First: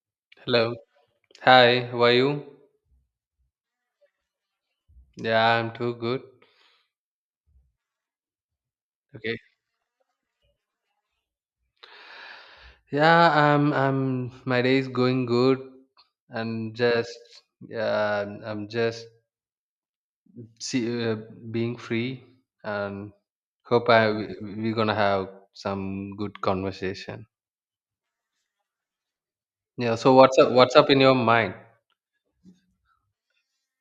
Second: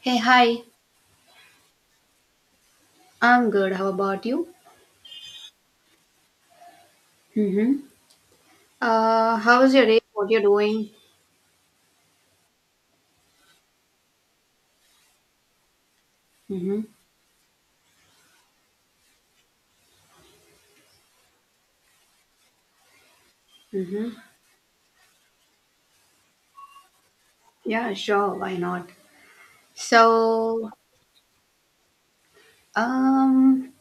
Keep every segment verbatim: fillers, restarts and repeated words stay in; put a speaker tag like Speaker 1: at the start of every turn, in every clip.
Speaker 1: Hey, hi.
Speaker 2: Hello. Hi, how are you?
Speaker 1: I'm good. How about you?
Speaker 2: Yeah, I'm too good.
Speaker 1: Mm-hmm.
Speaker 2: Okay.
Speaker 1: Uh, how was your day? What you're doing?
Speaker 2: Yeah, I'm I'm my day is going good. I'm
Speaker 1: Mm-hmm.
Speaker 2: just yeah, I'm I'm just see, uh, being free and hope
Speaker 1: Mm-hmm.
Speaker 2: I we- we're gonna have some good conversation.
Speaker 1: Yeah, sure. Why not?
Speaker 2: Yeah, so what's up
Speaker 1: So,
Speaker 2: what's up in your mind?
Speaker 1: um,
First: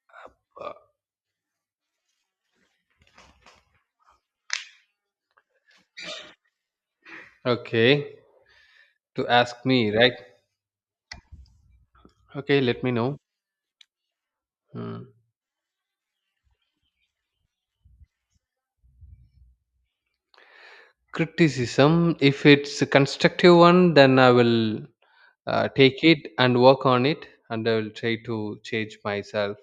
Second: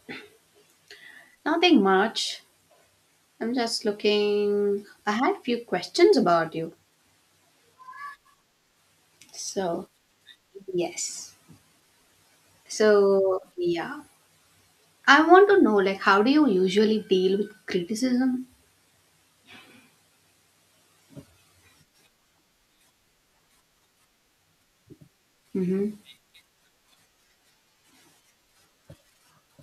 Speaker 1: Nothing much. I'm just looking. I had a few questions about you.
Speaker 2: Okay, to ask
Speaker 1: So,
Speaker 2: me, right?
Speaker 1: yes.
Speaker 2: Okay, let me know.
Speaker 1: So, yeah.
Speaker 2: Hmm.
Speaker 1: I want to know, like, how do you usually deal with criticism?
Speaker 2: Criticism, if it's a constructive one, then I will uh,
Speaker 1: Mm-hmm.
Speaker 2: take it and work on it, and I will try to change myself.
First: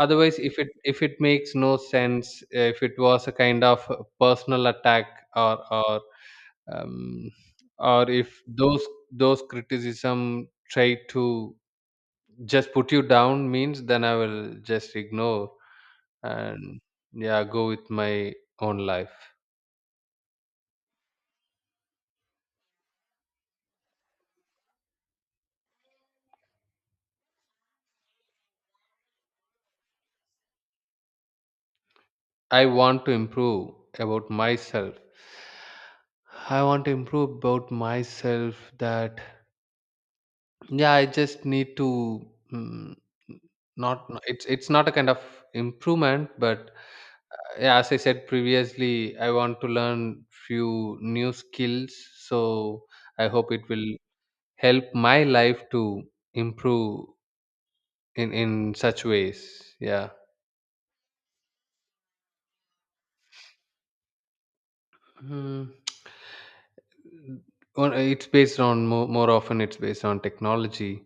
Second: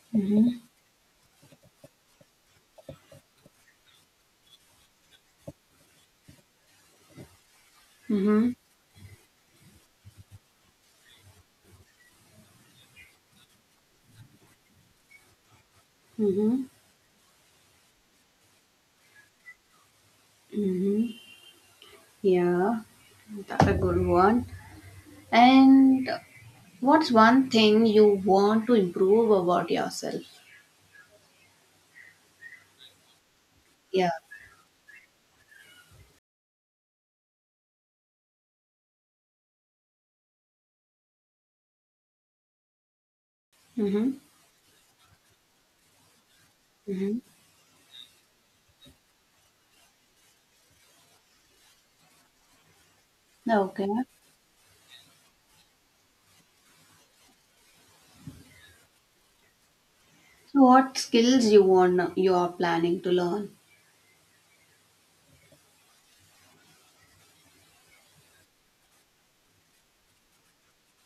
Speaker 2: Otherwise, if
Speaker 1: Mm-hmm.
Speaker 2: it if it makes no sense, uh, if it was a kind of a personal attack, or or um, or if
Speaker 1: Mm-hmm.
Speaker 2: those those criticism try to just put you down means, then I will just ignore
Speaker 1: Mm-hmm.
Speaker 2: and yeah, go with my own life.
Speaker 1: Mm-hmm. Yeah. That's a good one. And what's one thing you want to improve about yourself?
Speaker 2: I want to improve
Speaker 1: Yeah.
Speaker 2: about myself. I want to improve about myself that yeah, I just need to mm, not
Speaker 1: Mm-hmm.
Speaker 2: no, it's it's not a kind of improvement, but
Speaker 1: Mm-hmm.
Speaker 2: yeah, as I said previously, I want to learn few new skills. So I hope it will
Speaker 1: Okay.
Speaker 2: help my life to improve in in such ways. Yeah.
Speaker 1: So, what skills you want you are planning to learn?
Speaker 2: Hmm. Well, it's based on more, more often it's based on technology,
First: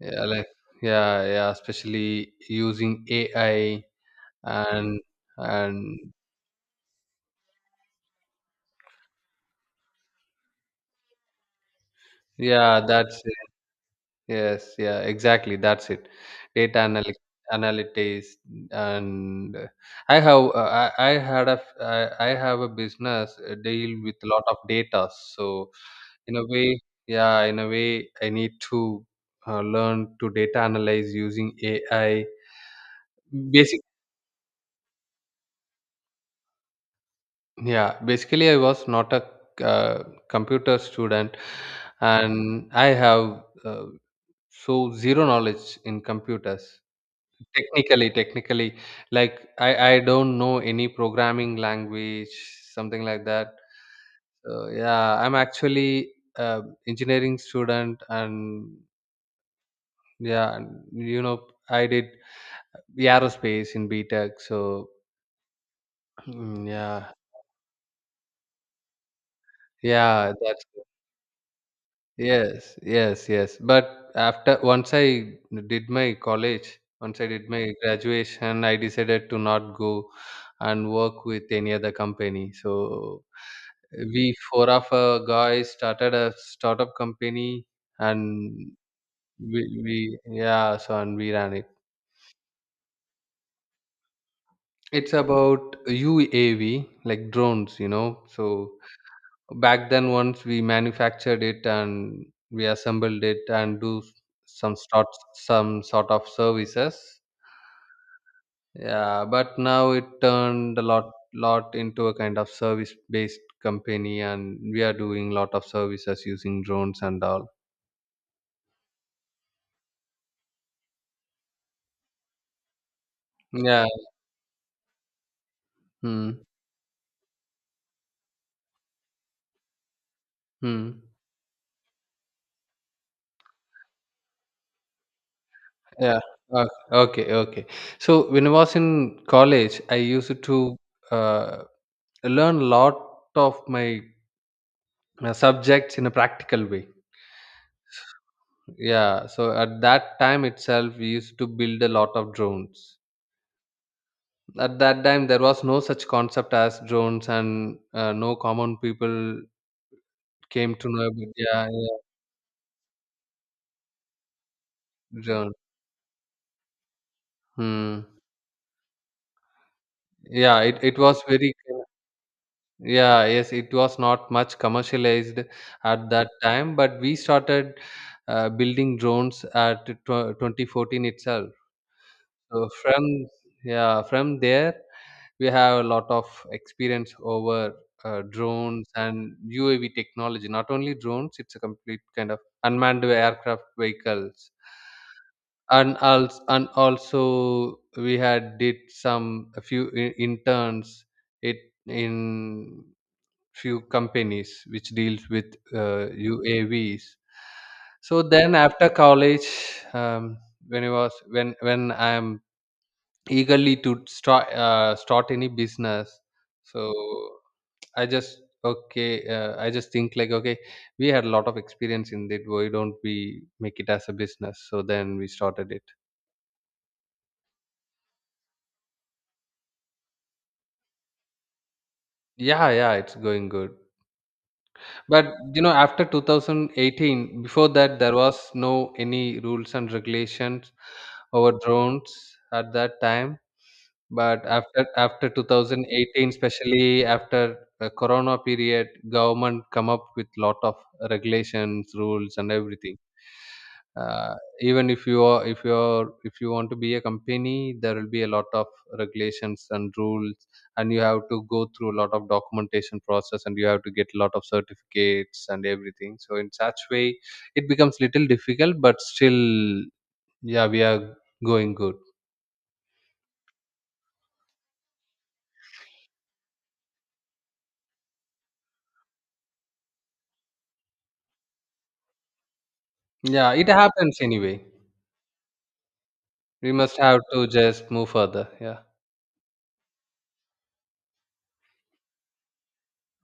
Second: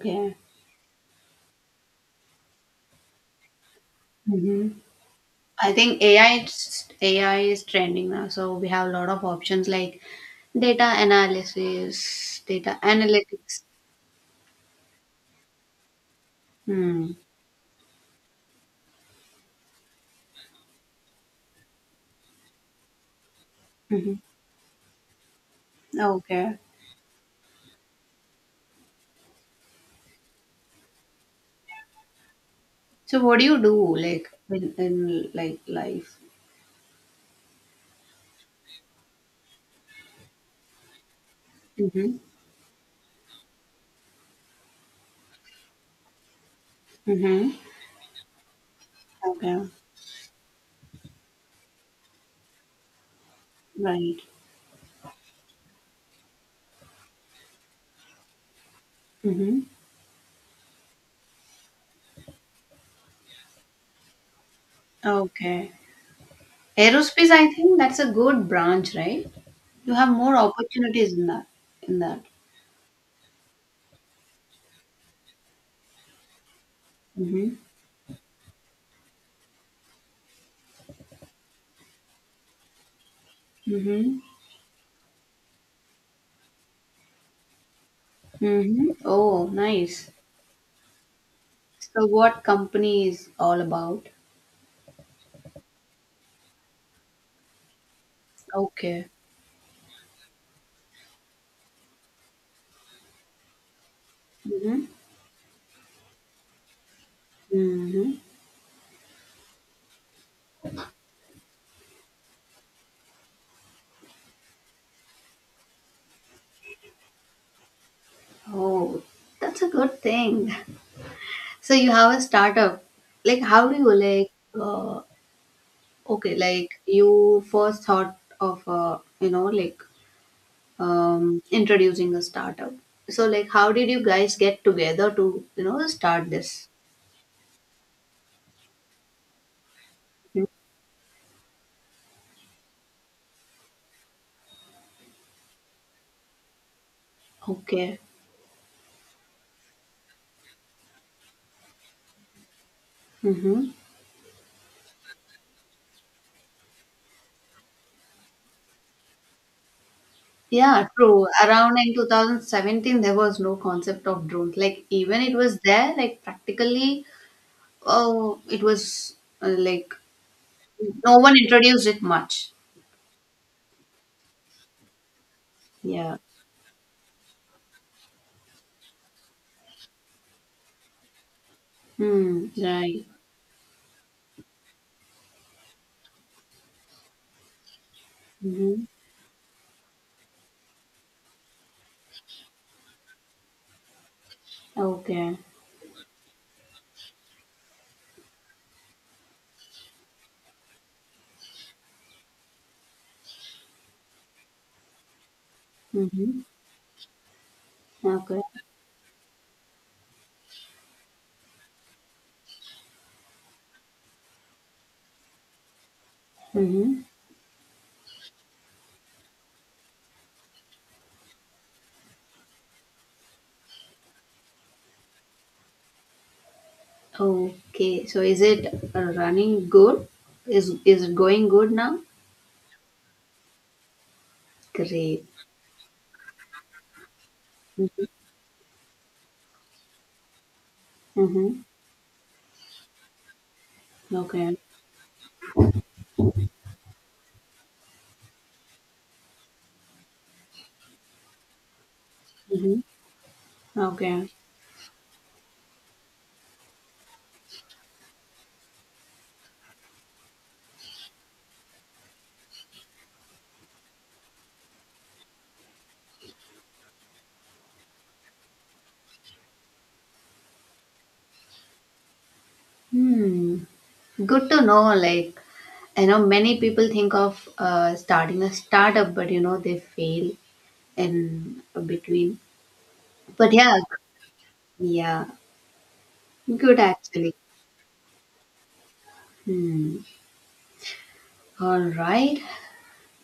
Speaker 2: yeah, like yeah yeah, especially using ai
Speaker 1: Mm-hmm.
Speaker 2: and
Speaker 1: I
Speaker 2: and
Speaker 1: think A I is- A I is trending now, so we have a lot of options like data analysis, data
Speaker 2: yeah, that's it.
Speaker 1: analytics.
Speaker 2: Yes, yeah, exactly that's it. data
Speaker 1: Hmm.
Speaker 2: analy- analytics and uh, i have uh, I, I had a f- I, I have a business, uh, deal
Speaker 1: Mm-hmm.
Speaker 2: with a lot of data, so in a
Speaker 1: Okay.
Speaker 2: way, yeah in a way I need to uh, learn to data analyze using ai.
Speaker 1: So, what do you
Speaker 2: Basic,
Speaker 1: do like in, in like life?
Speaker 2: yeah. Basically, I was not a uh, computer student,
Speaker 1: Mm-hmm.
Speaker 2: and I have uh, so zero knowledge in computers.
Speaker 1: Mm-hmm.
Speaker 2: Technically, technically, like
Speaker 1: Okay.
Speaker 2: I I don't know any programming language, something like that.
Speaker 1: Right.
Speaker 2: So yeah, I'm actually uh, engineering student, and
Speaker 1: Mm-hmm.
Speaker 2: yeah, and, you know, I did aerospace in B Tech. So
Speaker 1: Okay.
Speaker 2: mm, yeah,
Speaker 1: Aerospace, I think that's a good branch, right? You have
Speaker 2: yeah,
Speaker 1: more
Speaker 2: that's.
Speaker 1: opportunities in that. In that.
Speaker 2: Yes, yes, yes. But after once I did my college, once I did
Speaker 1: Mm-hmm.
Speaker 2: my graduation, I decided to not go and work with any other company. So
Speaker 1: Mm-hmm.
Speaker 2: we four of uh, guys started a startup company, and
Speaker 1: Mm-hmm. Oh,
Speaker 2: we,
Speaker 1: nice.
Speaker 2: we yeah. So and we ran it.
Speaker 1: So, what company is all about?
Speaker 2: It's about U A V, like drones, you know. So
Speaker 1: Okay.
Speaker 2: back then once we manufactured it and we assembled it and do some
Speaker 1: Mm-hmm.
Speaker 2: sort some sort of services,
Speaker 1: Mm-hmm.
Speaker 2: yeah, but now it turned a lot lot into a kind of service based company and we are doing lot of services using drones and all.
Speaker 1: Oh, that's a good thing. So you have a startup. Like, how do
Speaker 2: Yeah.
Speaker 1: you like? Uh,
Speaker 2: Hmm.
Speaker 1: okay, like you first thought of uh, you know, like,
Speaker 2: Hmm.
Speaker 1: um, introducing a startup. So, like, how did you guys get together to, you know,
Speaker 2: Yeah.
Speaker 1: start
Speaker 2: O-
Speaker 1: this?
Speaker 2: okay, okay, so when I was in college I used
Speaker 1: Mm.
Speaker 2: to uh, learn a lot of my uh, subjects in a practical way.
Speaker 1: Okay.
Speaker 2: Yeah, so at that time itself, we used to build a lot of drones.
Speaker 1: Mm-hmm.
Speaker 2: At that time, there was no such concept as drones, and uh, no common people came to
Speaker 1: Yeah,
Speaker 2: know
Speaker 1: true.
Speaker 2: about, yeah,
Speaker 1: Around in
Speaker 2: yeah,
Speaker 1: two thousand seventeen, there was no concept of drones. Like, even it
Speaker 2: drone.
Speaker 1: was there, like, practically,
Speaker 2: Hmm.
Speaker 1: oh, it was uh, like
Speaker 2: Yeah, it, it
Speaker 1: no
Speaker 2: was
Speaker 1: one
Speaker 2: very
Speaker 1: introduced it much.
Speaker 2: yeah, yes, it was not much commercialized at
Speaker 1: Yeah.
Speaker 2: that time, but we started uh, building drones at tw twenty fourteen itself.
Speaker 1: Hmm.
Speaker 2: So from
Speaker 1: Right.
Speaker 2: yeah, from there, we have a lot of experience over uh,
Speaker 1: Mm-hmm.
Speaker 2: drones and U A V technology. Not only drones, it's a complete kind of unmanned aircraft vehicles,
Speaker 1: Okay.
Speaker 2: and also and also we had did some a few i- interns it in few companies which deals with uh,
Speaker 1: Mm-hmm.
Speaker 2: U A Vs. So
Speaker 1: Okay.
Speaker 2: then after college, um, when I was when when I'm eagerly to start uh, start any business, so
Speaker 1: Mm-hmm.
Speaker 2: I just okay uh, I just think like, okay, we had a lot of experience in it, why don't we make it as a business? So then we started it.
Speaker 1: Okay, so is it uh, running good? Is is it going good now?
Speaker 2: Yeah, yeah, it's going good, but
Speaker 1: Great.
Speaker 2: you know after two thousand eighteen, before that
Speaker 1: Mm-hmm.
Speaker 2: there was no any rules and regulations over
Speaker 1: Mm-hmm.
Speaker 2: drones at that time. But
Speaker 1: Okay.
Speaker 2: after after two thousand eighteen, especially after the Corona period, government come up with lot of regulations, rules, and
Speaker 1: Mm-hmm.
Speaker 2: everything.
Speaker 1: Okay.
Speaker 2: Uh, Even if you are if you are if you want to be a company, there will be a lot of regulations and rules, and you have to go through a lot of documentation process, and you have to get a lot of certificates and everything. So in such way, it becomes little difficult, but still, yeah, we are going good.
Speaker 1: Hmm. Good to know. Like, I know many people think of uh, starting a startup, but you know they fail in between.
Speaker 2: Yeah,
Speaker 1: But
Speaker 2: it
Speaker 1: yeah,
Speaker 2: happens anyway.
Speaker 1: yeah,
Speaker 2: We
Speaker 1: good
Speaker 2: must have
Speaker 1: actually.
Speaker 2: to just move further. Yeah.
Speaker 1: Hmm. All right.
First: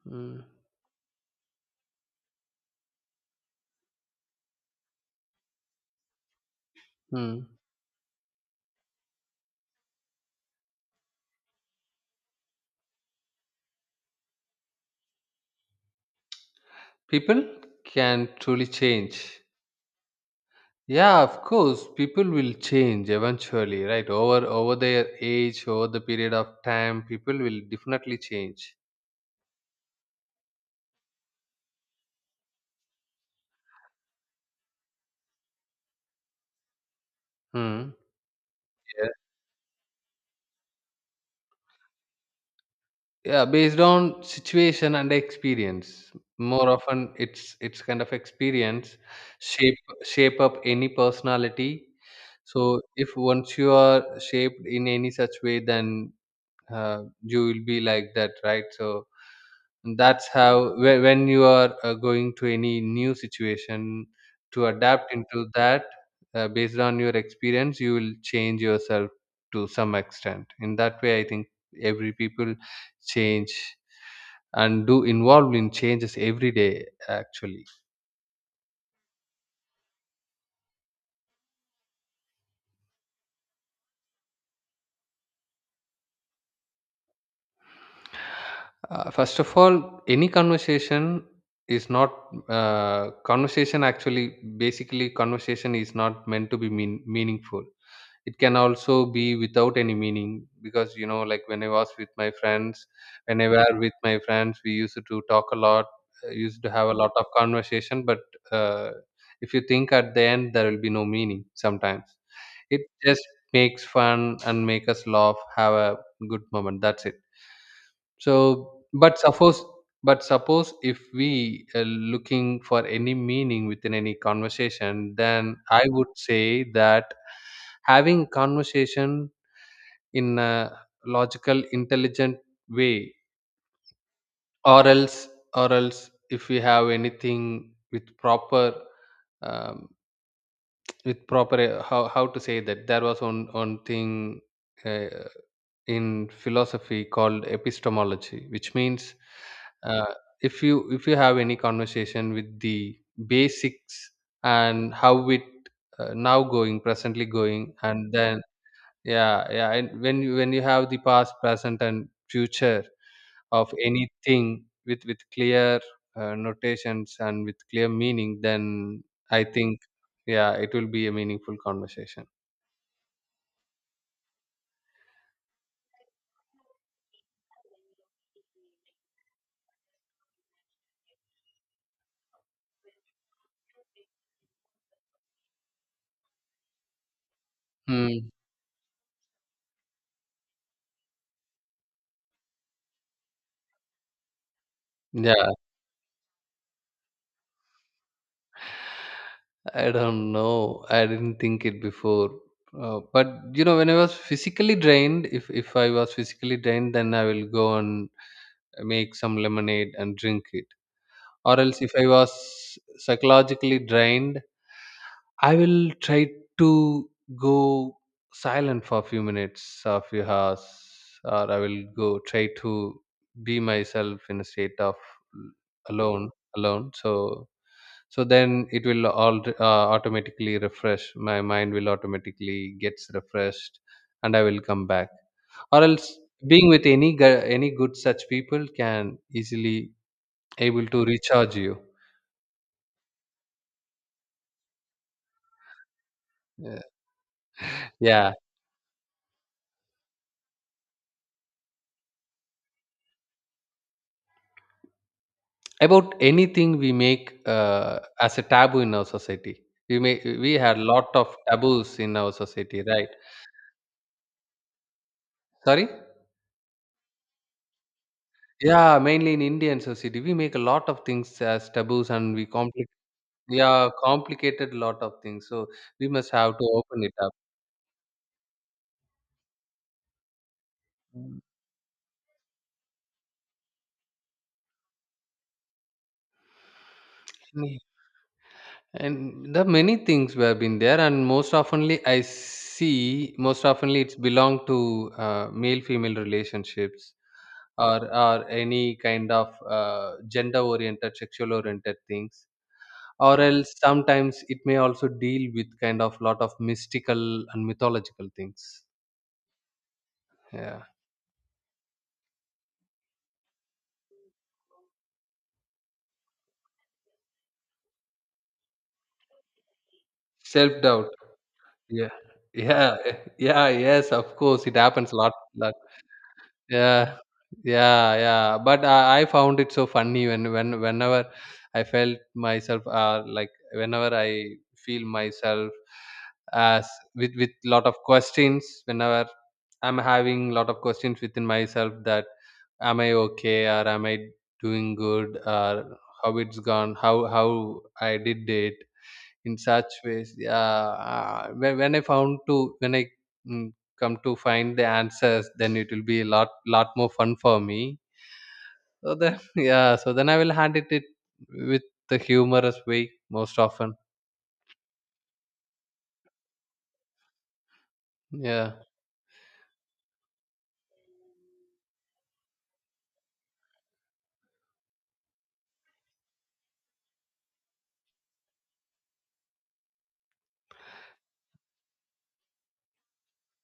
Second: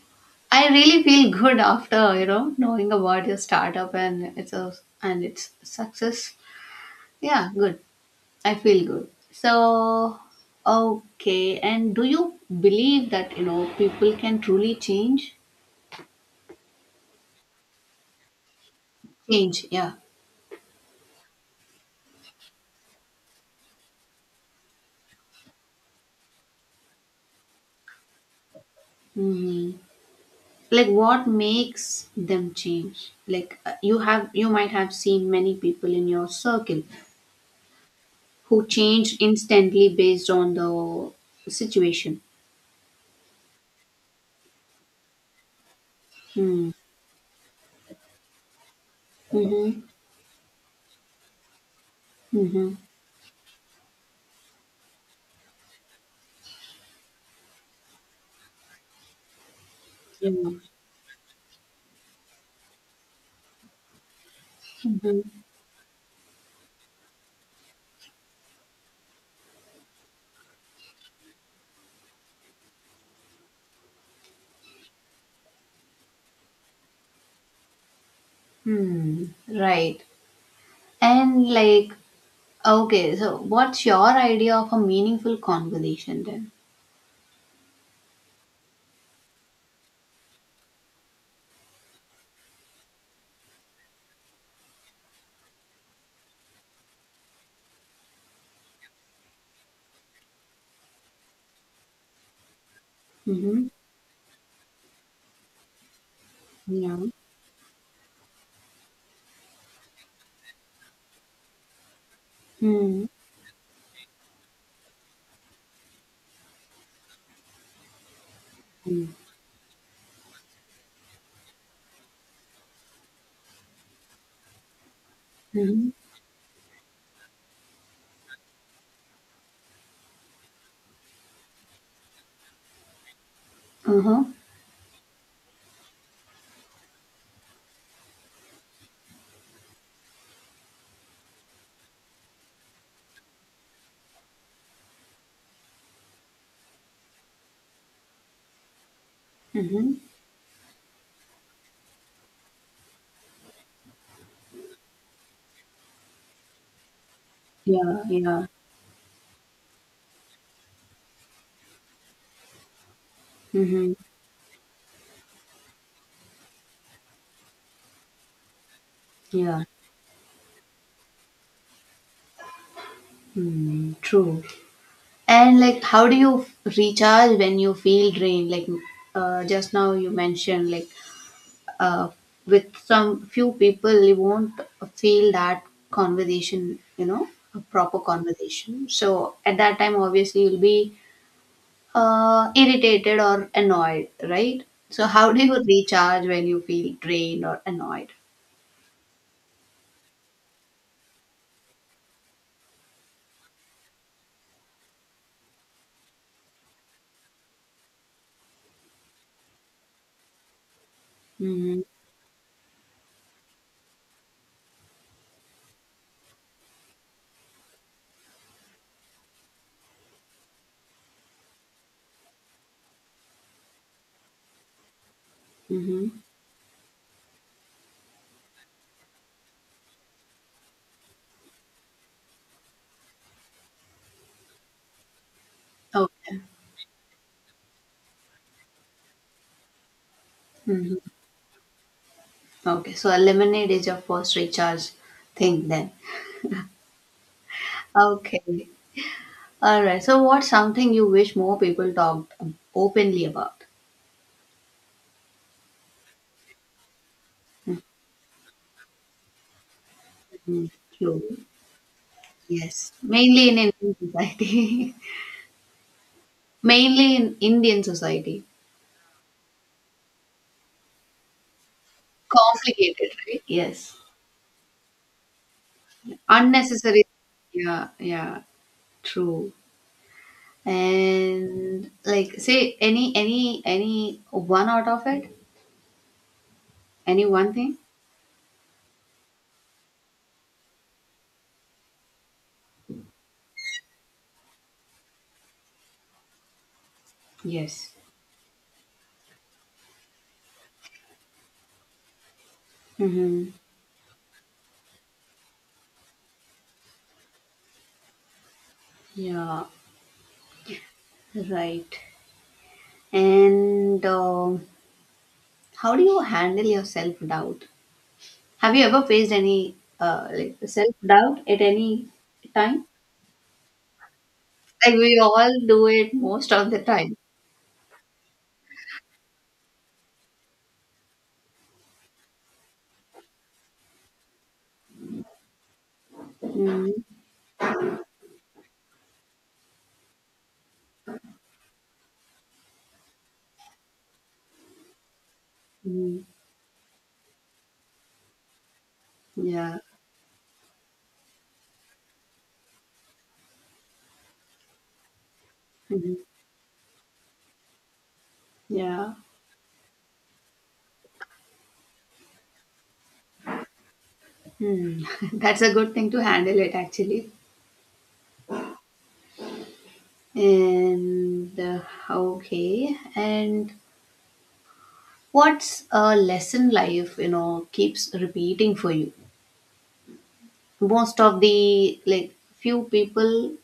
Speaker 2: Mm.
Speaker 1: I really feel good after, you know, knowing about your startup and it's a and its success.
Speaker 2: Hmm.
Speaker 1: Yeah, good. I feel good. So, okay. And do you believe that, you know, people can truly change?
Speaker 2: People can truly change.
Speaker 1: Change, yeah.
Speaker 2: Yeah, of course, people will change eventually, right? Over over their age, over the period of time, people will definitely change.
Speaker 1: Hmm. Like, what makes them change? Like, uh, you have, you might have seen many people in your circle
Speaker 2: Hmm.
Speaker 1: who
Speaker 2: Yeah.
Speaker 1: changed instantly based on the situation.
Speaker 2: Yeah, based on situation and experience. More
Speaker 1: Hmm.
Speaker 2: often, it's it's kind of experience shape
Speaker 1: Mm-hmm.
Speaker 2: shape up any personality.
Speaker 1: Mm-hmm.
Speaker 2: So if once you are shaped in any such way, then uh, you will be like that, right? So that's
Speaker 1: Mm-hmm.
Speaker 2: how whe- when you are uh, going to any new situation to adapt
Speaker 1: Mm-hmm.
Speaker 2: into that, uh, based on your experience you will change yourself to some extent. In that way I think every people change and do involved in changes every day actually.
Speaker 1: Hmm. Right. And like, Okay, so what's your idea of a meaningful conversation then?
Speaker 2: Uh, first of all, any conversation is not uh, conversation actually. Basically conversation is not meant to be mean, meaningful, it can also be without any meaning, because you know, like when I was with my friends, when I
Speaker 1: Mm-hmm.
Speaker 2: were with my friends we used to talk a lot, uh, used to have a
Speaker 1: Yeah.
Speaker 2: lot of conversation, but uh, if you think, at the end there will be no meaning sometimes. It
Speaker 1: Mm-hmm.
Speaker 2: just makes fun and make us laugh, have a good moment, that's it. So,
Speaker 1: Mm.
Speaker 2: but suppose, but suppose if we are looking for any meaning within any conversation, then I
Speaker 1: Mm-hmm.
Speaker 2: would say that having conversation in a logical, intelligent way,
Speaker 1: Uh-huh.
Speaker 2: or else, or else, if we have anything with proper, um, with proper, uh, how how to say that? There was one one thing. Uh, in philosophy, called epistemology, which means
Speaker 1: Mm-hmm.
Speaker 2: uh, if you if you have any conversation with the basics and how it uh, now going presently going
Speaker 1: Yeah,
Speaker 2: and then,
Speaker 1: yeah.
Speaker 2: yeah, yeah, and when you when you have the past, present and future of
Speaker 1: Mm-hmm.
Speaker 2: anything with with clear uh, notations and with clear meaning, then I
Speaker 1: Yeah.
Speaker 2: think, yeah, it will be a meaningful conversation.
Speaker 1: Mm, true. And like, how do you f- recharge when you feel drained? Like, uh, just now you mentioned, like, uh, with some few people you won't feel that conversation, you know, a proper
Speaker 2: Hmm.
Speaker 1: conversation. So at that time, obviously, you'll be uh, irritated or annoyed, right? So how do
Speaker 2: Yeah,
Speaker 1: you recharge when you feel drained or annoyed?
Speaker 2: I don't know. I didn't think it before. Uh, but you know, when I was physically drained, if if I was physically drained, then I will go and make some lemonade and drink it. Or
Speaker 1: Mm-hmm.
Speaker 2: else, if I was psychologically drained, I will try to go silent for a few minutes, or a few hours, or I will go try to be myself in a state of
Speaker 1: Mm-hmm.
Speaker 2: alone, alone. So so then it will all uh, automatically refresh, my mind will automatically gets refreshed and I will come back, or else
Speaker 1: Okay.
Speaker 2: being with any gu- any good such people can easily able
Speaker 1: Mm-hmm.
Speaker 2: to recharge you.
Speaker 1: Okay. So a lemonade is your first recharge thing then.
Speaker 2: Yeah. Yeah.
Speaker 1: Okay. All right. So what's something you wish more people talked openly about?
Speaker 2: About anything we make uh, as a taboo in our society, we may, we
Speaker 1: Mm.
Speaker 2: had lot
Speaker 1: True.
Speaker 2: of taboos in our society,
Speaker 1: Yes.
Speaker 2: right?
Speaker 1: Mainly in Indian society.
Speaker 2: Sorry.
Speaker 1: Mainly in Indian society.
Speaker 2: Yeah, mainly in indian society we make a lot of things as taboos and we complicate.
Speaker 1: Complicated, right?
Speaker 2: Yeah,
Speaker 1: Yes.
Speaker 2: complicated lot of things. So we must have to open
Speaker 1: Unnecessary.
Speaker 2: it up.
Speaker 1: Yeah. Yeah. True.
Speaker 2: Mm.
Speaker 1: And, like, say any any any one out of it, any one
Speaker 2: Mm.
Speaker 1: thing.
Speaker 2: And the many things were been there, and most oftenly I see, most oftenly it's belong to uh, male female relationships,
Speaker 1: Yes.
Speaker 2: or or any kind of uh, gender oriented, sexual oriented things. Or
Speaker 1: Mm-hmm.
Speaker 2: else sometimes it may also deal with kind of lot of mystical and mythological things.
Speaker 1: Yeah,
Speaker 2: Yeah,
Speaker 1: right. And uh, how do you handle your self-doubt? Have you ever faced any uh, like
Speaker 2: self doubt.
Speaker 1: self-doubt at any
Speaker 2: Yeah.
Speaker 1: time?
Speaker 2: Yeah, yeah, yes, of course, it
Speaker 1: Like,
Speaker 2: happens a
Speaker 1: we
Speaker 2: lot,
Speaker 1: all
Speaker 2: lot.
Speaker 1: do it most of the
Speaker 2: Yeah,
Speaker 1: time.
Speaker 2: yeah, yeah. But I, I found it so funny when, when, whenever I felt myself, uh, like whenever I feel myself as
Speaker 1: Mm-hmm.
Speaker 2: with with lot of questions, whenever I'm having lot of questions within myself, that am I okay, or am I doing good, or how it's gone, how how I did it, in
Speaker 1: Yeah.
Speaker 2: such ways, yeah, uh, when, when I found to when I mm, come to find the answers, then it will be
Speaker 1: Hmm.
Speaker 2: a lot, lot more fun for me. So
Speaker 1: Yeah.
Speaker 2: then yeah, so then I will hand it, it with the humorous way, most often.
Speaker 1: Hmm. That's a good thing to handle it actually.
Speaker 2: Yeah.
Speaker 1: And uh, okay, and what's a lesson life, you know, keeps repeating for you? Most of the like few people,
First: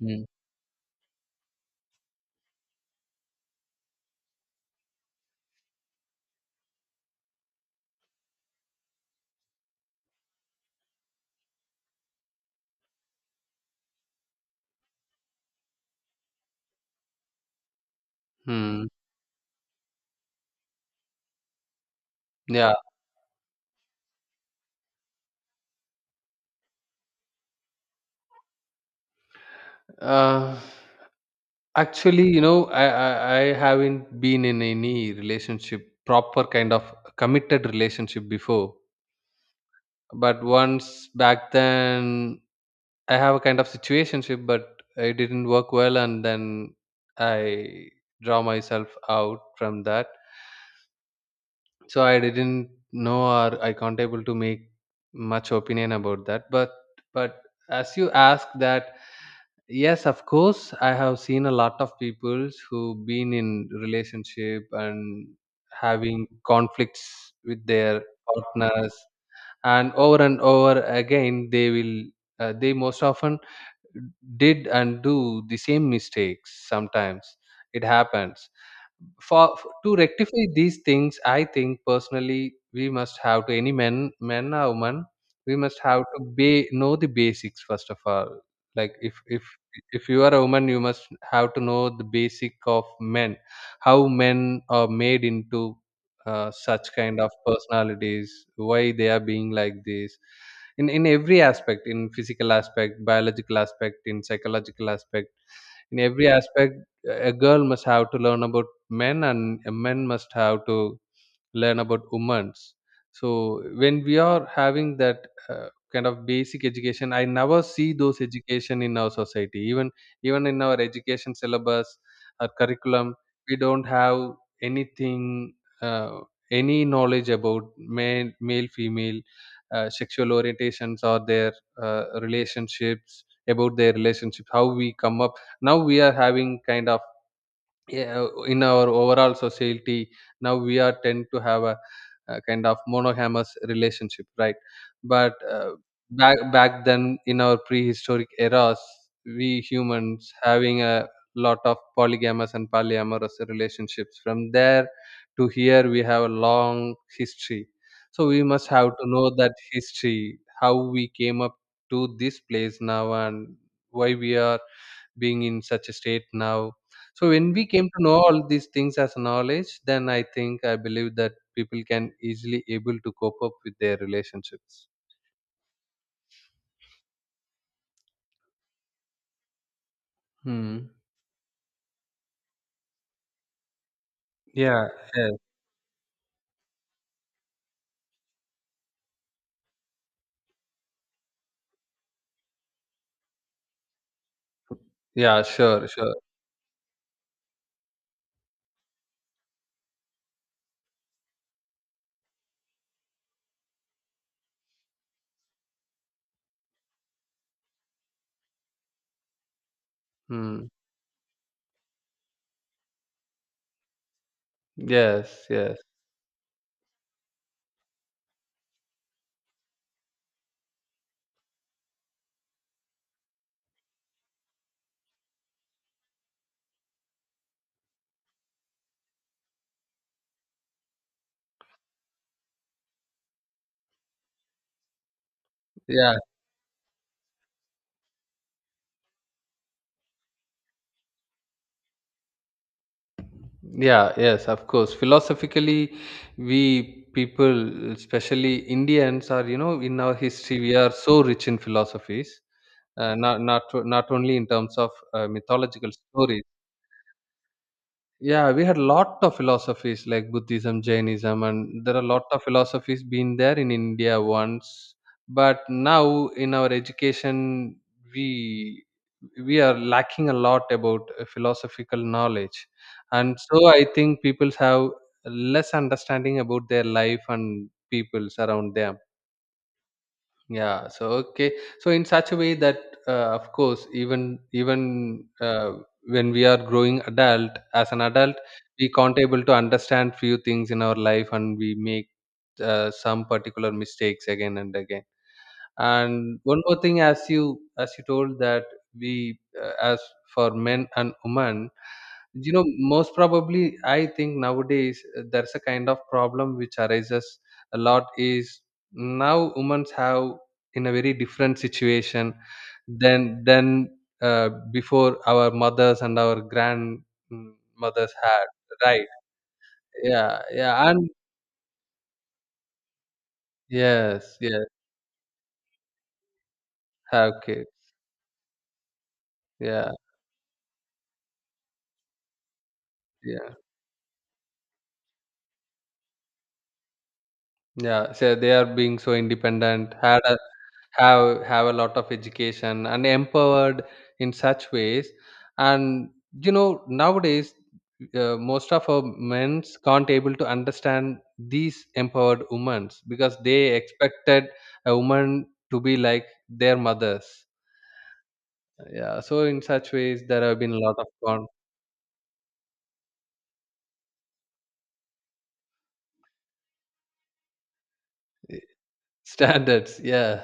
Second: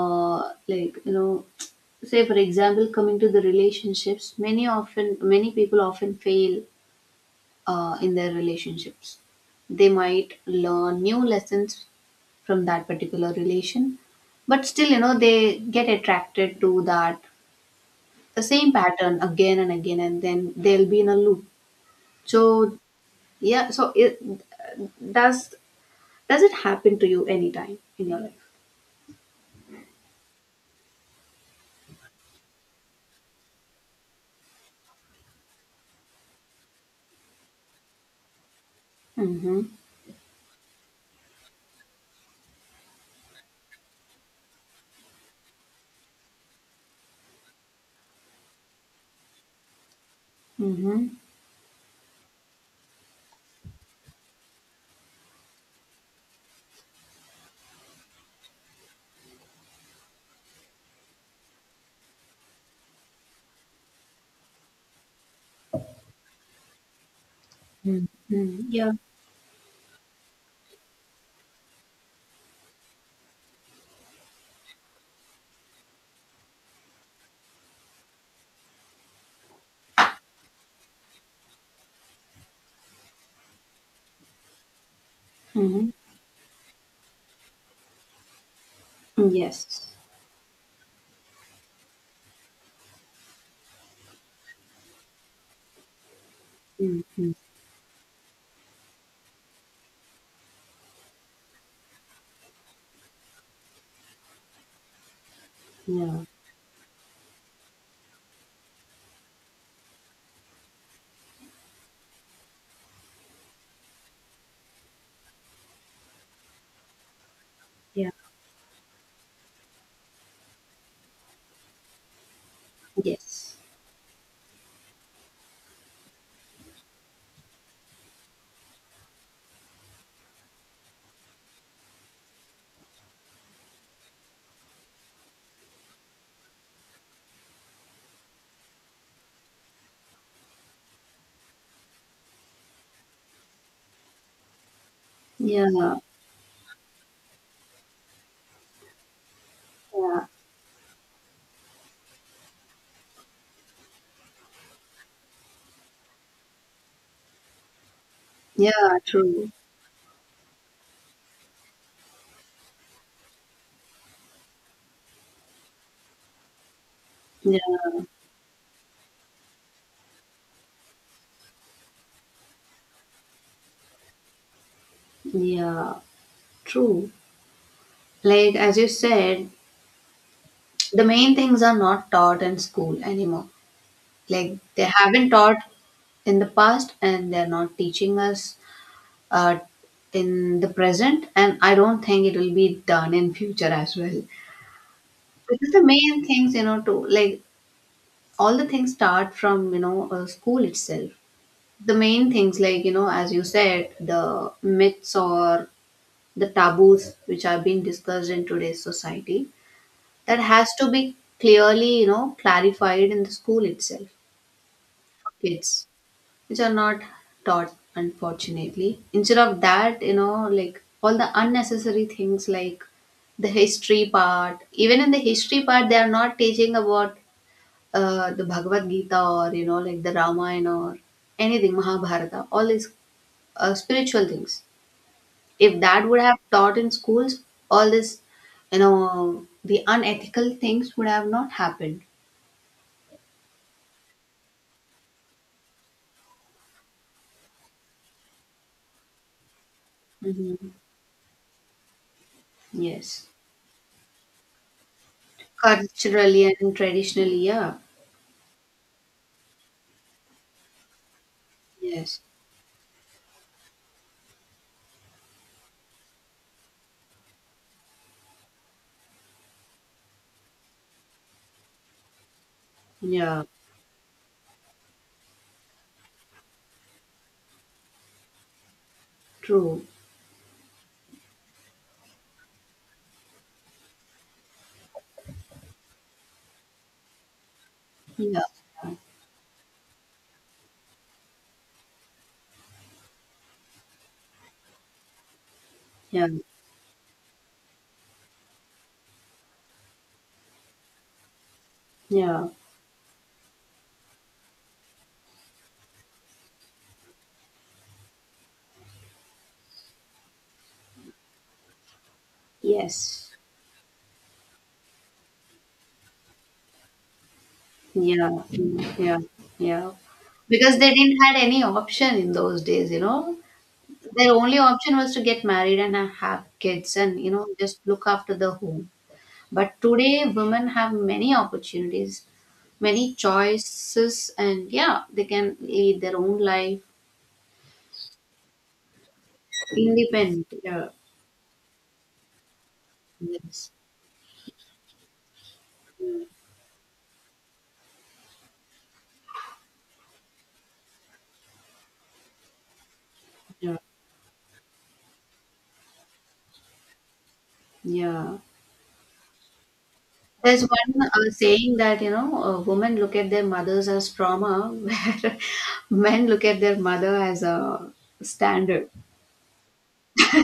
Speaker 2: Hmm.
Speaker 1: like, you know, say for example, coming to the relationships, many often many people often fail uh, in their relationships. They might learn new lessons from that particular relation, but still, you know, they get attracted to that the same
Speaker 2: Hmm.
Speaker 1: pattern again and again, and then they'll be in a loop.
Speaker 2: Yeah.
Speaker 1: So yeah, so it does does it happen to you anytime in your life?
Speaker 2: Uh, Actually, you know, I, I I haven't been in any relationship, proper kind of committed relationship before.
Speaker 1: Mm-hmm.
Speaker 2: But once back then, I have a kind of situationship, but it didn't work well, and then I draw myself out from that.
Speaker 1: Mm-hmm.
Speaker 2: So I didn't know, or I can't able to make much opinion about that. But but as you ask that, yes, of course, I have seen a lot of people who been in relationship and having conflicts with their partners,
Speaker 1: Yeah.
Speaker 2: and over and over again, they will uh, they most often did and do the same mistakes sometimes it happens for to rectify these things. I think personally we must have to, any men men or woman, we must
Speaker 1: Mm-hmm. Yeah.
Speaker 2: have to be know the basics first of all. Like if
Speaker 1: Mm-hmm.
Speaker 2: if
Speaker 1: Yes.
Speaker 2: if you are a woman you must have to know the basic of men, how men are made into uh, such kind of
Speaker 1: Mm-hmm.
Speaker 2: personalities, why they are being like this in in every aspect, in physical aspect, biological aspect, in psychological aspect, in
Speaker 1: Yeah.
Speaker 2: every aspect. A girl must have to learn about men, and men must have to learn about women's. So when we are having that uh, kind of basic education, I never see
Speaker 1: Yeah.
Speaker 2: those education in our society, even even in our education syllabus or curriculum. We
Speaker 1: Yes.
Speaker 2: don't have anything, uh, any knowledge about male male female uh, sexual orientations, or their uh, relationships, about their relationships, how we come up. Now we are having kind of, yeah, in our overall society now we are tend to have a, a kind of monogamous relationship, right? But uh,
Speaker 1: yeah
Speaker 2: back back then in our prehistoric eras, we
Speaker 1: yeah.
Speaker 2: humans having a lot of polygamous and polyamorous relationships. From there to here, we have a long history, so we must have
Speaker 1: Yeah.
Speaker 2: to know
Speaker 1: True.
Speaker 2: that history, how we came up to this place now, and why we are being in such a state now. So when
Speaker 1: Yeah.
Speaker 2: we came to know all these things as knowledge, then i think i believe that people can easily able to cope up with their relationships.
Speaker 1: Yeah. True. Like, as you said,
Speaker 2: Hmm.
Speaker 1: the main things are not taught in school anymore. Like,
Speaker 2: Yeah,
Speaker 1: they
Speaker 2: yes.
Speaker 1: haven't taught in the past, and they're not teaching us uh, in the present, and I don't think it will be done in future as well,
Speaker 2: Yeah,
Speaker 1: because the
Speaker 2: sure, sure.
Speaker 1: main things, you know, to like, all the things start from, you know, uh, school itself. The main things, like, you know, as you said, the myths or the taboos which are being discussed in today's society, that
Speaker 2: Hmm.
Speaker 1: has to be clearly, you know, clarified in the school itself for
Speaker 2: Yes, yes.
Speaker 1: kids, which are not taught, unfortunately. Instead of that, you know, like, all the unnecessary things, like the history part even in the history part, they are not teaching about uh, the bhagavad gita or, you know, like the ramayana or anything, mahabharata, all these uh, spiritual things. If that
Speaker 2: Yeah,
Speaker 1: would have taught in schools, all this, you know, the unethical things would have not happened.
Speaker 2: yeah. Yes, of course, philosophically we people, especially indians, are, you know in our history
Speaker 1: Hmm.
Speaker 2: we are so rich in philosophies. uh,
Speaker 1: Yes.
Speaker 2: not not not only in terms of uh, mythological stories.
Speaker 1: Culturally and traditionally, yeah.
Speaker 2: Yeah, we had lot of philosophies like Buddhism, Jainism, and there are
Speaker 1: Yes.
Speaker 2: lot of philosophies been there in India once. But now in our education, we we are lacking a lot about uh, philosophical knowledge, and
Speaker 1: Yeah.
Speaker 2: so I think people have less understanding about their life and peoples around them.
Speaker 1: True.
Speaker 2: Yeah. So okay. So in such a way that, uh, of course, even even uh, when we are growing adult, as an adult,
Speaker 1: Yeah.
Speaker 2: we can't able to understand few things in our life, and we make uh, some particular mistakes again and again.
Speaker 1: Yeah.
Speaker 2: And one more thing, as you as you told that, we, uh, as for men and women,
Speaker 1: Yeah.
Speaker 2: you know most probably I think nowadays uh, there's a kind of problem which arises a lot is now women have, in a very different situation
Speaker 1: Yes.
Speaker 2: than than uh, before, our mothers and our grandmothers
Speaker 1: Yeah.
Speaker 2: had,
Speaker 1: Mm,
Speaker 2: right?
Speaker 1: yeah. Yeah.
Speaker 2: Yeah,
Speaker 1: Because
Speaker 2: yeah,
Speaker 1: they
Speaker 2: and
Speaker 1: didn't had any option in those days, you know. Their
Speaker 2: yes,
Speaker 1: only
Speaker 2: yes,
Speaker 1: option was to get married and have kids and, you
Speaker 2: have
Speaker 1: know,
Speaker 2: kids,
Speaker 1: just look after the home. But
Speaker 2: yeah,
Speaker 1: today, women have many opportunities, many
Speaker 2: yeah,
Speaker 1: choices, and yeah, they can lead their own life.
Speaker 2: yeah. So they are being so independent, had a
Speaker 1: Independent. Yeah.
Speaker 2: have have a lot of education and
Speaker 1: Yes.
Speaker 2: empowered in such ways. And you know nowadays uh, most of our men's can't able to understand these empowered women because they
Speaker 1: Yeah.
Speaker 2: expected a woman to be like their mothers.
Speaker 1: Yeah.
Speaker 2: Yeah, so in such ways there have
Speaker 1: There's
Speaker 2: been a lot of
Speaker 1: one uh,
Speaker 2: con-
Speaker 1: saying that, you know, uh, women look at their mothers as trauma, where men look at their mother as a
Speaker 2: eh,
Speaker 1: standard.
Speaker 2: standards, yeah,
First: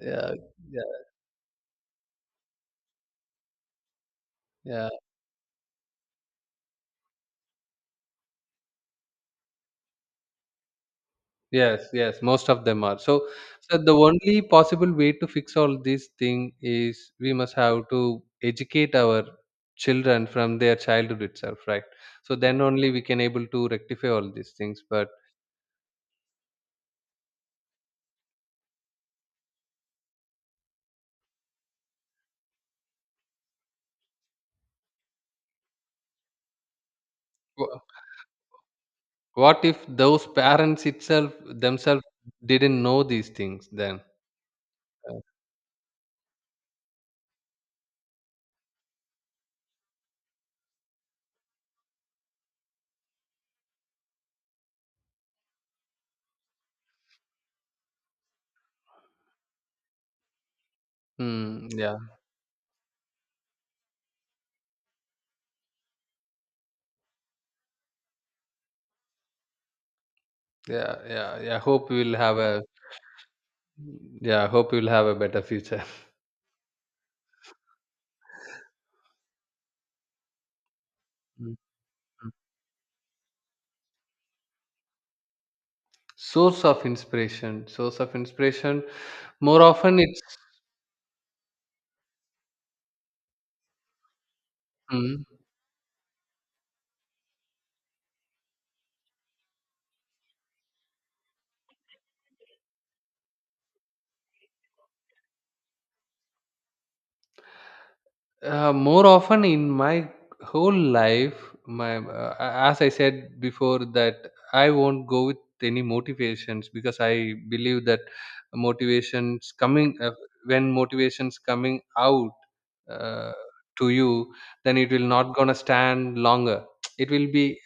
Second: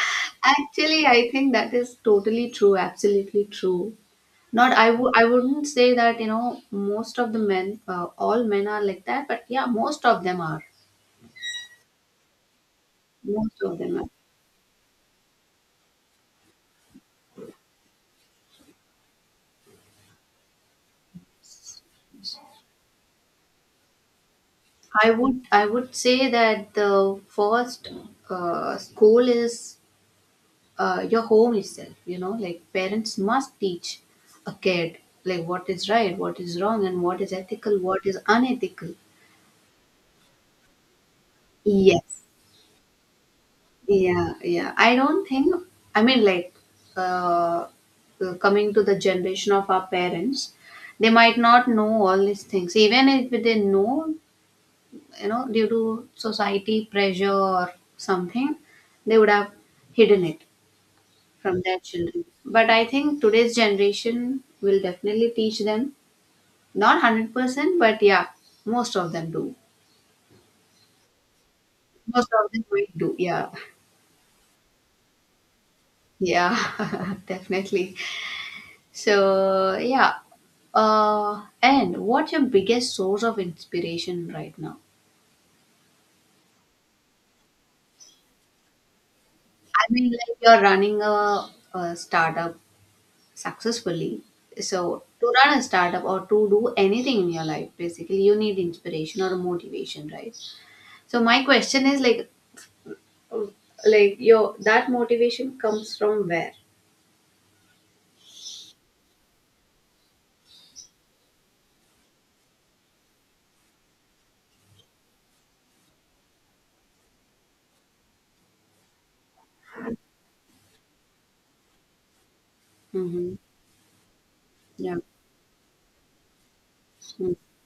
Speaker 2: yeah, yeah,
Speaker 1: Actually, I think that is totally true, absolutely true. Not,
Speaker 2: yeah.
Speaker 1: I w- I wouldn't say that, you know, most of the men, uh, all men are like that, but yeah, most of them are.
Speaker 2: Yes, yes, most of them are. So,
Speaker 1: Most of
Speaker 2: so the
Speaker 1: them are.
Speaker 2: only possible way to fix all this thing is we must have to educate our children from their childhood itself, right? So then only we can able to rectify all these things. But
Speaker 1: I would, I would say that the first uh, school is uh, your home itself, you know, like, parents must teach a kid, like, what is right, what is wrong, and what is ethical,
Speaker 2: wh-
Speaker 1: what is unethical.
Speaker 2: what if those parents itself themselves
Speaker 1: Yes.
Speaker 2: didn't know these things then?
Speaker 1: Yeah. Yeah, I
Speaker 2: Uh,
Speaker 1: don't think. I mean, like, uh, uh, coming to the generation of our parents, they might not know all these things. Even if they know, you know, due to society pressure or something, they would have hidden it from
Speaker 2: Hmm,
Speaker 1: their
Speaker 2: yeah,
Speaker 1: children. But I think today's generation will definitely teach them, not one hundred percent, but yeah, most of them do.
Speaker 2: yeah, yeah, yeah. Hope we'll
Speaker 1: Most
Speaker 2: have
Speaker 1: of
Speaker 2: a
Speaker 1: them will do, yeah.
Speaker 2: Yeah. Hope we'll have a better future.
Speaker 1: Yeah, definitely. So, yeah. Uh,
Speaker 2: Mm.
Speaker 1: and what's your biggest source of inspiration right now?
Speaker 2: Source of inspiration, source of inspiration. More
Speaker 1: I
Speaker 2: often,
Speaker 1: mean,
Speaker 2: it's
Speaker 1: like, you're running a, a startup successfully. So,
Speaker 2: mm,
Speaker 1: to run a startup or to do anything in your life, basically, you need inspiration or motivation, right? So, my question is like, oh, like, your that motivation comes from where?
Speaker 2: uh, More often in my whole life. My uh, As I said before, that I won't go with any motivations because I believe that motivations coming uh, when motivations coming out uh,
Speaker 1: Mm-hmm.
Speaker 2: to you, then it
Speaker 1: Yeah.
Speaker 2: will not gonna stand longer. It will
Speaker 1: Mm.
Speaker 2: be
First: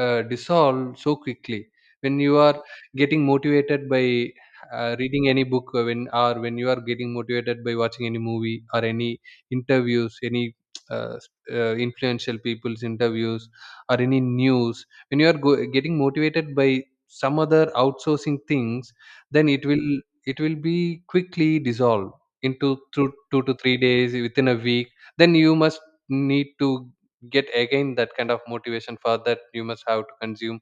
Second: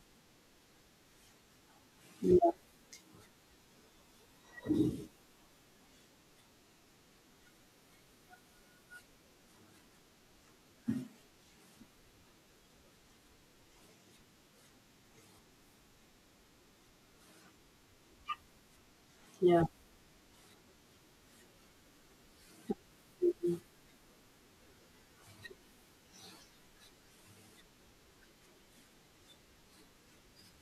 Speaker 2: uh, dissolved so quickly. When you
Speaker 1: Yeah.
Speaker 2: are getting motivated by uh, reading any book, or when or when you are getting motivated by watching any movie or any interviews, any uh, s- uh, influential people's interviews, or any news, when you are go- getting motivated by some other outsourcing things, then it
Speaker 1: Yeah.
Speaker 2: will it will be quickly dissolved into two, two to three days, within a week. Then you must need to get again that kind of motivation, for that you must have to consume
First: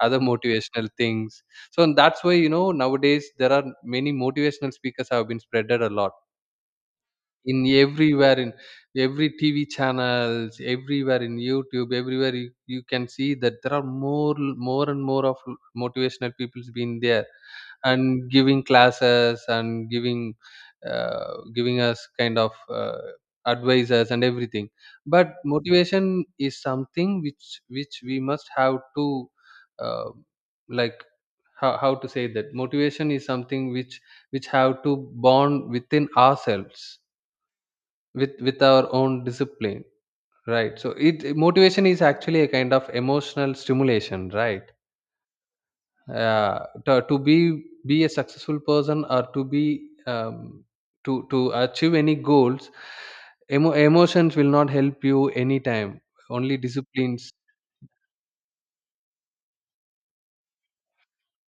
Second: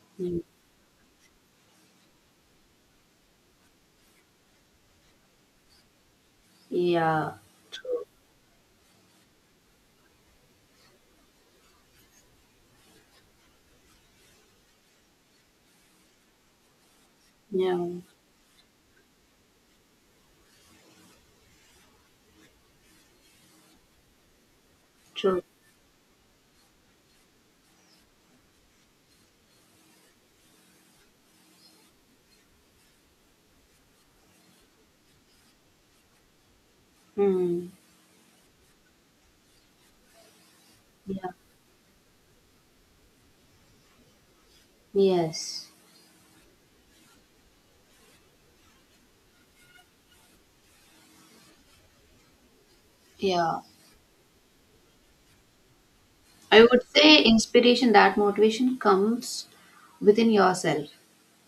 Speaker 2: other
Speaker 1: Mm.
Speaker 2: motivational things. So that's why you know nowadays there are many motivational speakers have been spreaded a lot
Speaker 1: Yeah.
Speaker 2: in
Speaker 1: True.
Speaker 2: everywhere, in every T V channels, everywhere in YouTube. Everywhere you, you can see that there are more, more and more of motivational people's been there,
Speaker 1: Yeah.
Speaker 2: and giving classes and giving, uh, giving us kind of uh, advices and everything. But
Speaker 1: True.
Speaker 2: motivation is something which which we must have to, uh, like, how, how to say that, motivation is something which which have to bond within ourselves,
Speaker 1: Mm.
Speaker 2: with with our own discipline, right? So it
Speaker 1: Yeah.
Speaker 2: motivation is actually a kind of emotional stimulation, right?
Speaker 1: Yes.
Speaker 2: Uh, to, to be be a successful person, or to be um, to to achieve any goals,
Speaker 1: Yeah.
Speaker 2: emo- emotions will not help you anytime, only
Speaker 1: I would say
Speaker 2: disciplines.
Speaker 1: inspiration, that motivation comes within yourself.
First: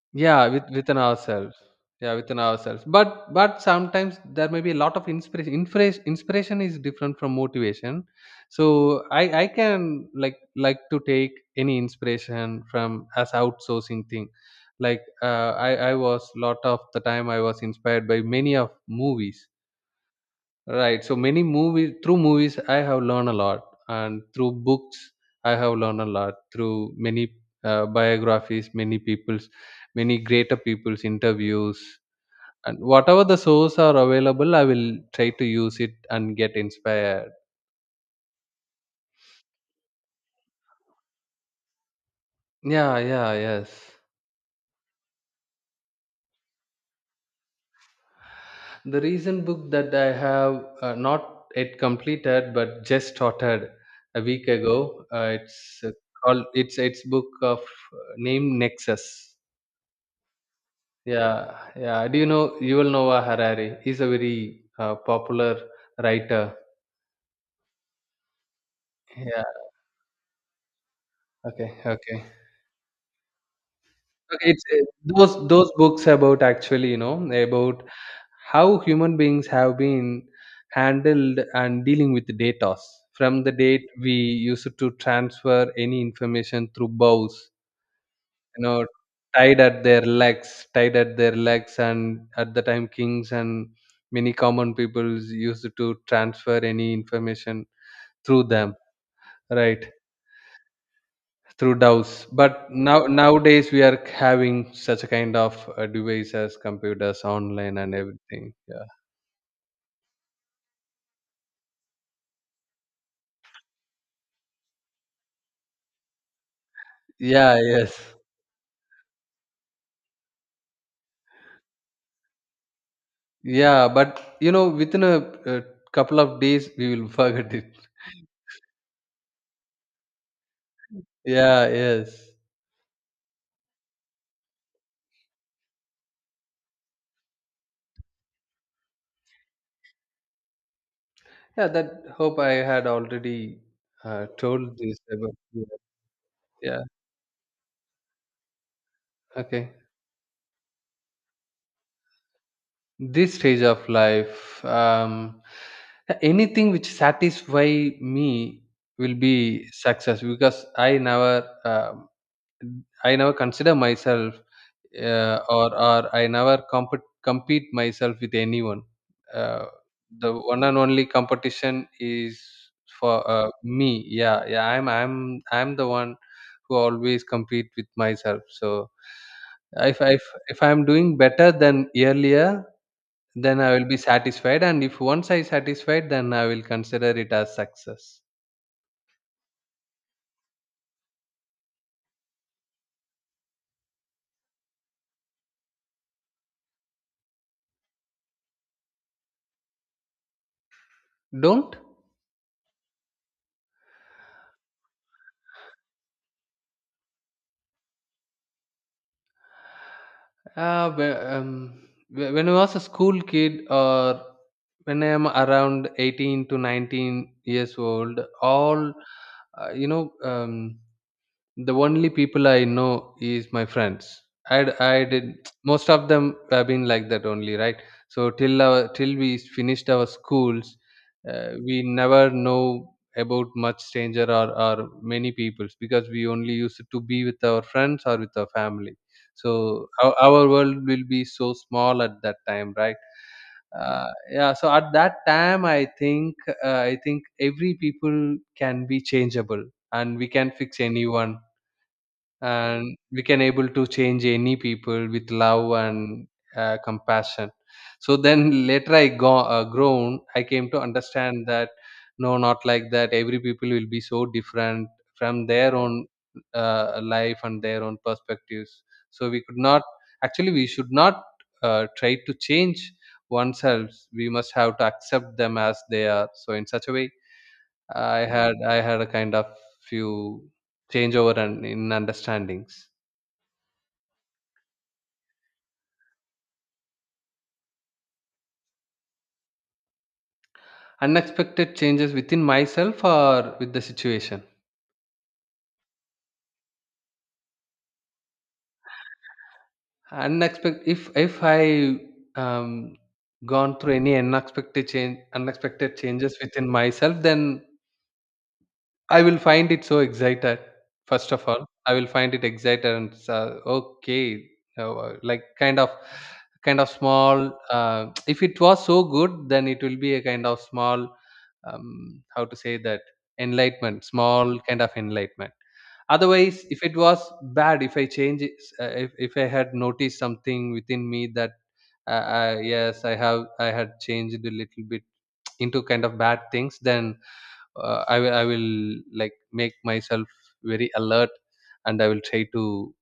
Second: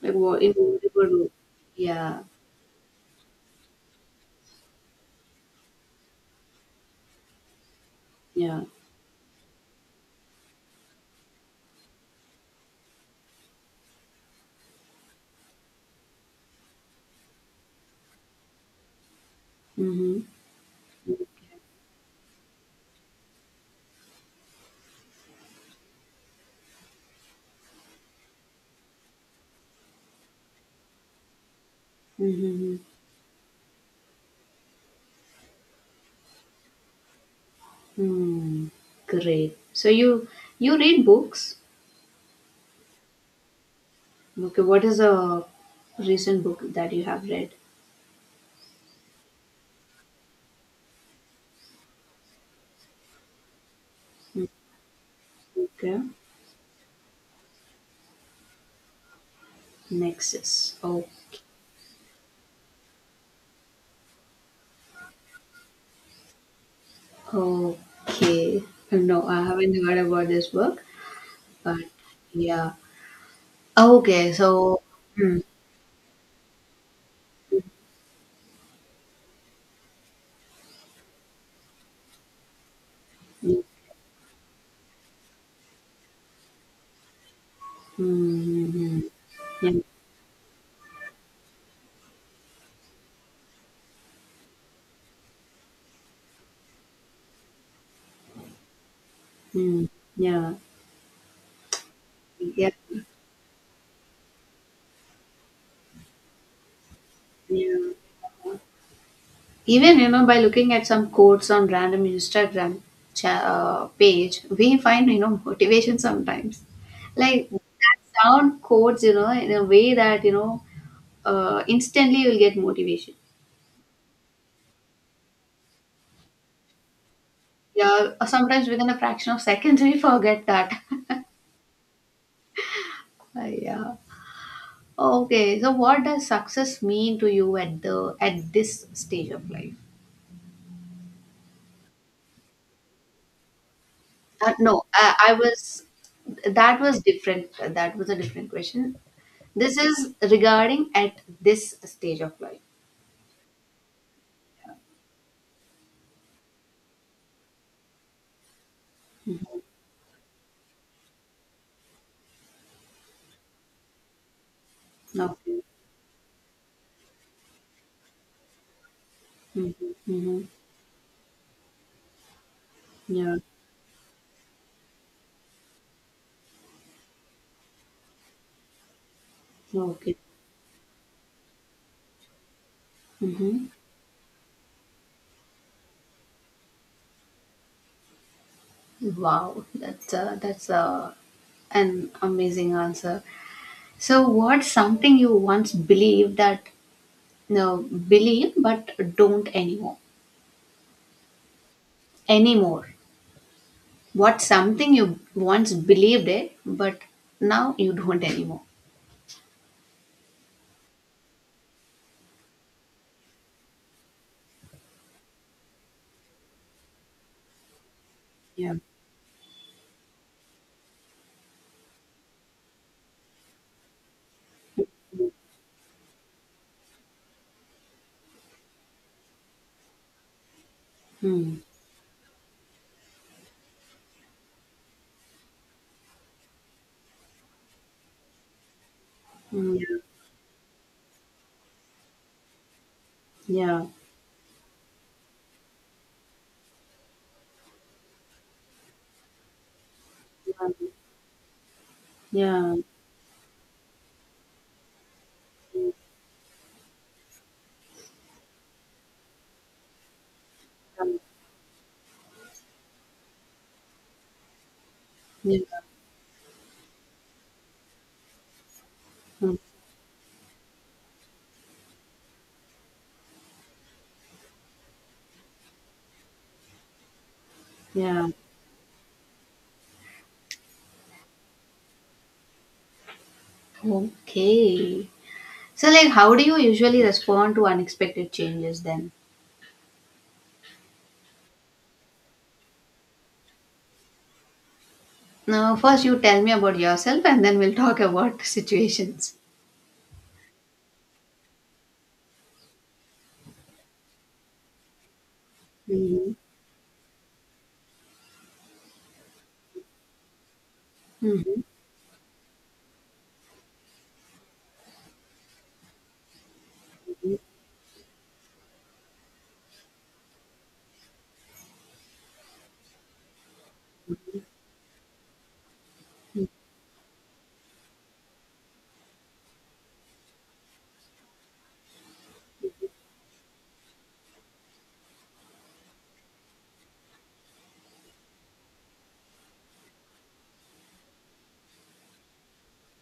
Speaker 1: Like, what
Speaker 2: Yeah,
Speaker 1: in
Speaker 2: with within
Speaker 1: whatever way.
Speaker 2: ourselves. Yeah,
Speaker 1: Yeah.
Speaker 2: within ourselves. But but sometimes there may be a lot of inspiration. Inspiration inspiration is different from motivation.
Speaker 1: Yeah.
Speaker 2: So I I can, like like to take any inspiration from as outsourcing thing. Like uh, I I was, lot of the time I was inspired by many of movies,
Speaker 1: Mm-hmm.
Speaker 2: right. So many movies through movies I have learned a lot, and through books I have learned a lot. Through many uh, biographies, many people's, many greater people's interviews,
Speaker 1: Mm-hmm.
Speaker 2: and whatever the source are available, I will try to use it and get inspired.
Speaker 1: Mm. Great. So you you read books?
Speaker 2: Yeah. Yeah. Yes.
Speaker 1: Okay, what is a recent book that you have read?
Speaker 2: The recent book that I have uh, not yet completed but just started a week ago. Uh, it's uh,
Speaker 1: Okay,
Speaker 2: called. It's it's book of uh, name Nexus.
Speaker 1: Nexus. Oh,
Speaker 2: Yeah, yeah. Do you know Yuval Noah Harari? He's a very uh, popular writer.
Speaker 1: okay. No, I
Speaker 2: Yeah.
Speaker 1: haven't heard about this book,
Speaker 2: Okay.
Speaker 1: but
Speaker 2: Okay.
Speaker 1: yeah. Okay,
Speaker 2: Okay. It's
Speaker 1: so.
Speaker 2: uh,
Speaker 1: Hmm.
Speaker 2: those those books about, actually, you know, about how human beings have been handled and dealing with data, from the
Speaker 1: Hmm.
Speaker 2: date we used to transfer any information through bows, you know,
Speaker 1: Hmm.
Speaker 2: tied
Speaker 1: Hmm.
Speaker 2: at their legs, tied at their legs, and at the time kings and many common peoples used to transfer any information through them, right,
Speaker 1: Hmm. Yeah.
Speaker 2: through D A Os.
Speaker 1: Hmm.
Speaker 2: But
Speaker 1: Yeah. Yeah.
Speaker 2: now nowadays we are having such a kind of uh, devices, computers, online,
Speaker 1: Yeah.
Speaker 2: and everything. Yeah.
Speaker 1: Even, you know, by looking at some quotes on random Instagram cha- uh, page, we find, you know, motivation sometimes. Like
Speaker 2: Yeah.
Speaker 1: that
Speaker 2: Yes.
Speaker 1: sound quotes, you know, in a way that, you know, uh, instantly you'll get motivation.
Speaker 2: Yeah. But you know, within a, uh couple of days, we will forget it.
Speaker 1: Yeah, sometimes within a fraction of seconds we forget that.
Speaker 2: Yeah. Yes.
Speaker 1: Uh, yeah. Okay. So what does success mean to you at the at this stage of life?
Speaker 2: Yeah. That Hope I had already uh,
Speaker 1: Uh,
Speaker 2: told
Speaker 1: no,
Speaker 2: this
Speaker 1: I, I
Speaker 2: about. Yeah.
Speaker 1: was that
Speaker 2: Yeah.
Speaker 1: was different. That was a different question.
Speaker 2: Okay.
Speaker 1: This is regarding at this stage of life.
Speaker 2: This stage of life, um, anything which satisfy me will be
Speaker 1: Mhm.
Speaker 2: success, because i never um, i never consider myself, uh,
Speaker 1: Okay.
Speaker 2: or or I never compete compete myself with anyone. uh,
Speaker 1: Mhm.
Speaker 2: the
Speaker 1: Mhm.
Speaker 2: one and only competition is for
Speaker 1: Yeah.
Speaker 2: uh, me, yeah, yeah. I'm i'm i'm the one who always compete with myself. So if
Speaker 1: Okay.
Speaker 2: if if I'm doing better than earlier,
Speaker 1: Hmm.
Speaker 2: then I will be satisfied, and if once I satisfied, then I will consider it as success.
Speaker 1: Wow, that's uh, that's uh, an amazing answer. So, what's something you once believed that no believe but don't anymore?
Speaker 2: Don't.
Speaker 1: Anymore. What's something you once believed it but now you don't anymore?
Speaker 2: Uh, wh- um, wh- when I was a school kid, or when I am around eighteen to nineteen years old,
Speaker 1: Yeah.
Speaker 2: all uh, you know. Um, The only people I know is my friends. I I did, most of them have been like that only, right? So till our till we finished our schools, uh,
Speaker 1: Hmm.
Speaker 2: we never know about much stranger, or or many peoples, because we only used to be with our friends or with our family.
Speaker 1: Hmm.
Speaker 2: So our, our world will be so small at that time, right?
Speaker 1: Yeah.
Speaker 2: Uh, yeah, so at that time i think uh, i think every people can be changeable, and we can fix
Speaker 1: Yeah.
Speaker 2: anyone,
Speaker 1: Yeah.
Speaker 2: and we can able to change any people with love and uh, compassion. So then later I go, uh, grown, I came to
Speaker 1: Yeah.
Speaker 2: understand that no, not like that. Every people will be so different from their own uh, life and their own perspectives. So we
Speaker 1: Yeah.
Speaker 2: could not actually we should not uh, try to change oneself. We must have to accept them as they are. So in such a way, I
Speaker 1: Yeah.
Speaker 2: had I had a kind of few changeover and in understandings.
Speaker 1: Okay. So, like, how do you usually respond to unexpected changes then?
Speaker 2: Unexpected changes within myself or with the situation.
Speaker 1: Now, first you tell me about yourself, and then we'll talk about situations.
Speaker 2: Unexpected, if if I um gone through any unexpected change unexpected
Speaker 1: Mm-hmm.
Speaker 2: changes within myself, then I will find it so excited. First of
Speaker 1: Mm-hmm.
Speaker 2: all, I will find it excited and, uh, okay, uh, like, kind of, kind of small. Uh, if it was so good, then it will be a kind of small. Um, how to say that, enlightenment, small kind of enlightenment. Otherwise, if it was bad, if I change it, uh, if if I had noticed something within me that, uh, uh, yes, I have, I had changed a little bit into kind of bad things, then uh, I, will- I will, like, make myself very alert, and I will try to,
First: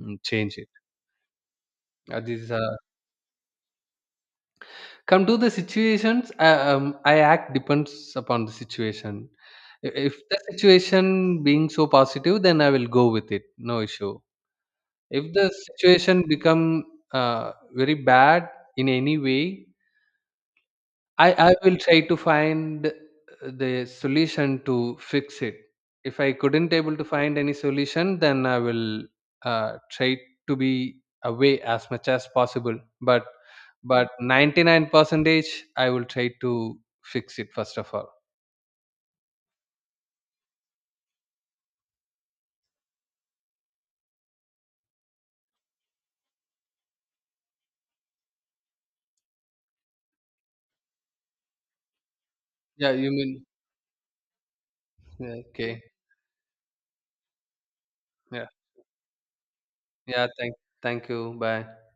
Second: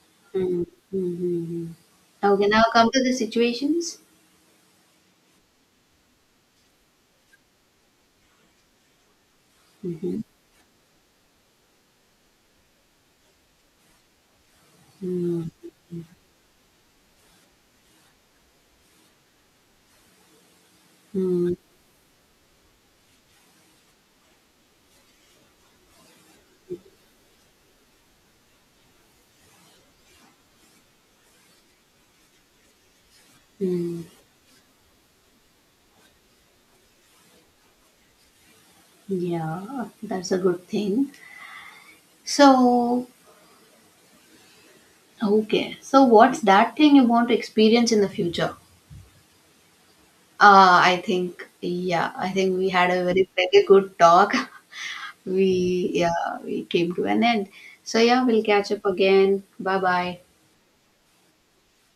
Speaker 2: mm, change
Speaker 1: Mm-hmm.
Speaker 2: it.
Speaker 1: Mm-hmm.
Speaker 2: Uh,
Speaker 1: Okay,
Speaker 2: this
Speaker 1: now
Speaker 2: uh,
Speaker 1: come to the situations.
Speaker 2: Come to the situations, uh, um, I act depends upon the situation. I- if
Speaker 1: Mm-hmm.
Speaker 2: the situation being so positive, then I will go with it, no issue. If the situation become uh, very bad in any way, I I
Speaker 1: Mm-hmm.
Speaker 2: will try to find the solution to fix it. If I couldn't able to find any solution, then I will uh, try to be away as much as possible. But but
Speaker 1: Mm-hmm.
Speaker 2: ninety nine percentage, I will try to fix it first of all.
Speaker 1: Yeah, that's a good thing. So, okay. So, what's that thing you want to experience in the future? Uh, I think, yeah, I think we had
Speaker 2: Yeah,
Speaker 1: a
Speaker 2: you
Speaker 1: very,
Speaker 2: mean,
Speaker 1: very good talk.
Speaker 2: yeah, okay?
Speaker 1: We, yeah, we came to an end, so yeah, we'll
Speaker 2: Yeah,
Speaker 1: catch up again. Bye bye.
Speaker 2: yeah. Thank thank you. Bye.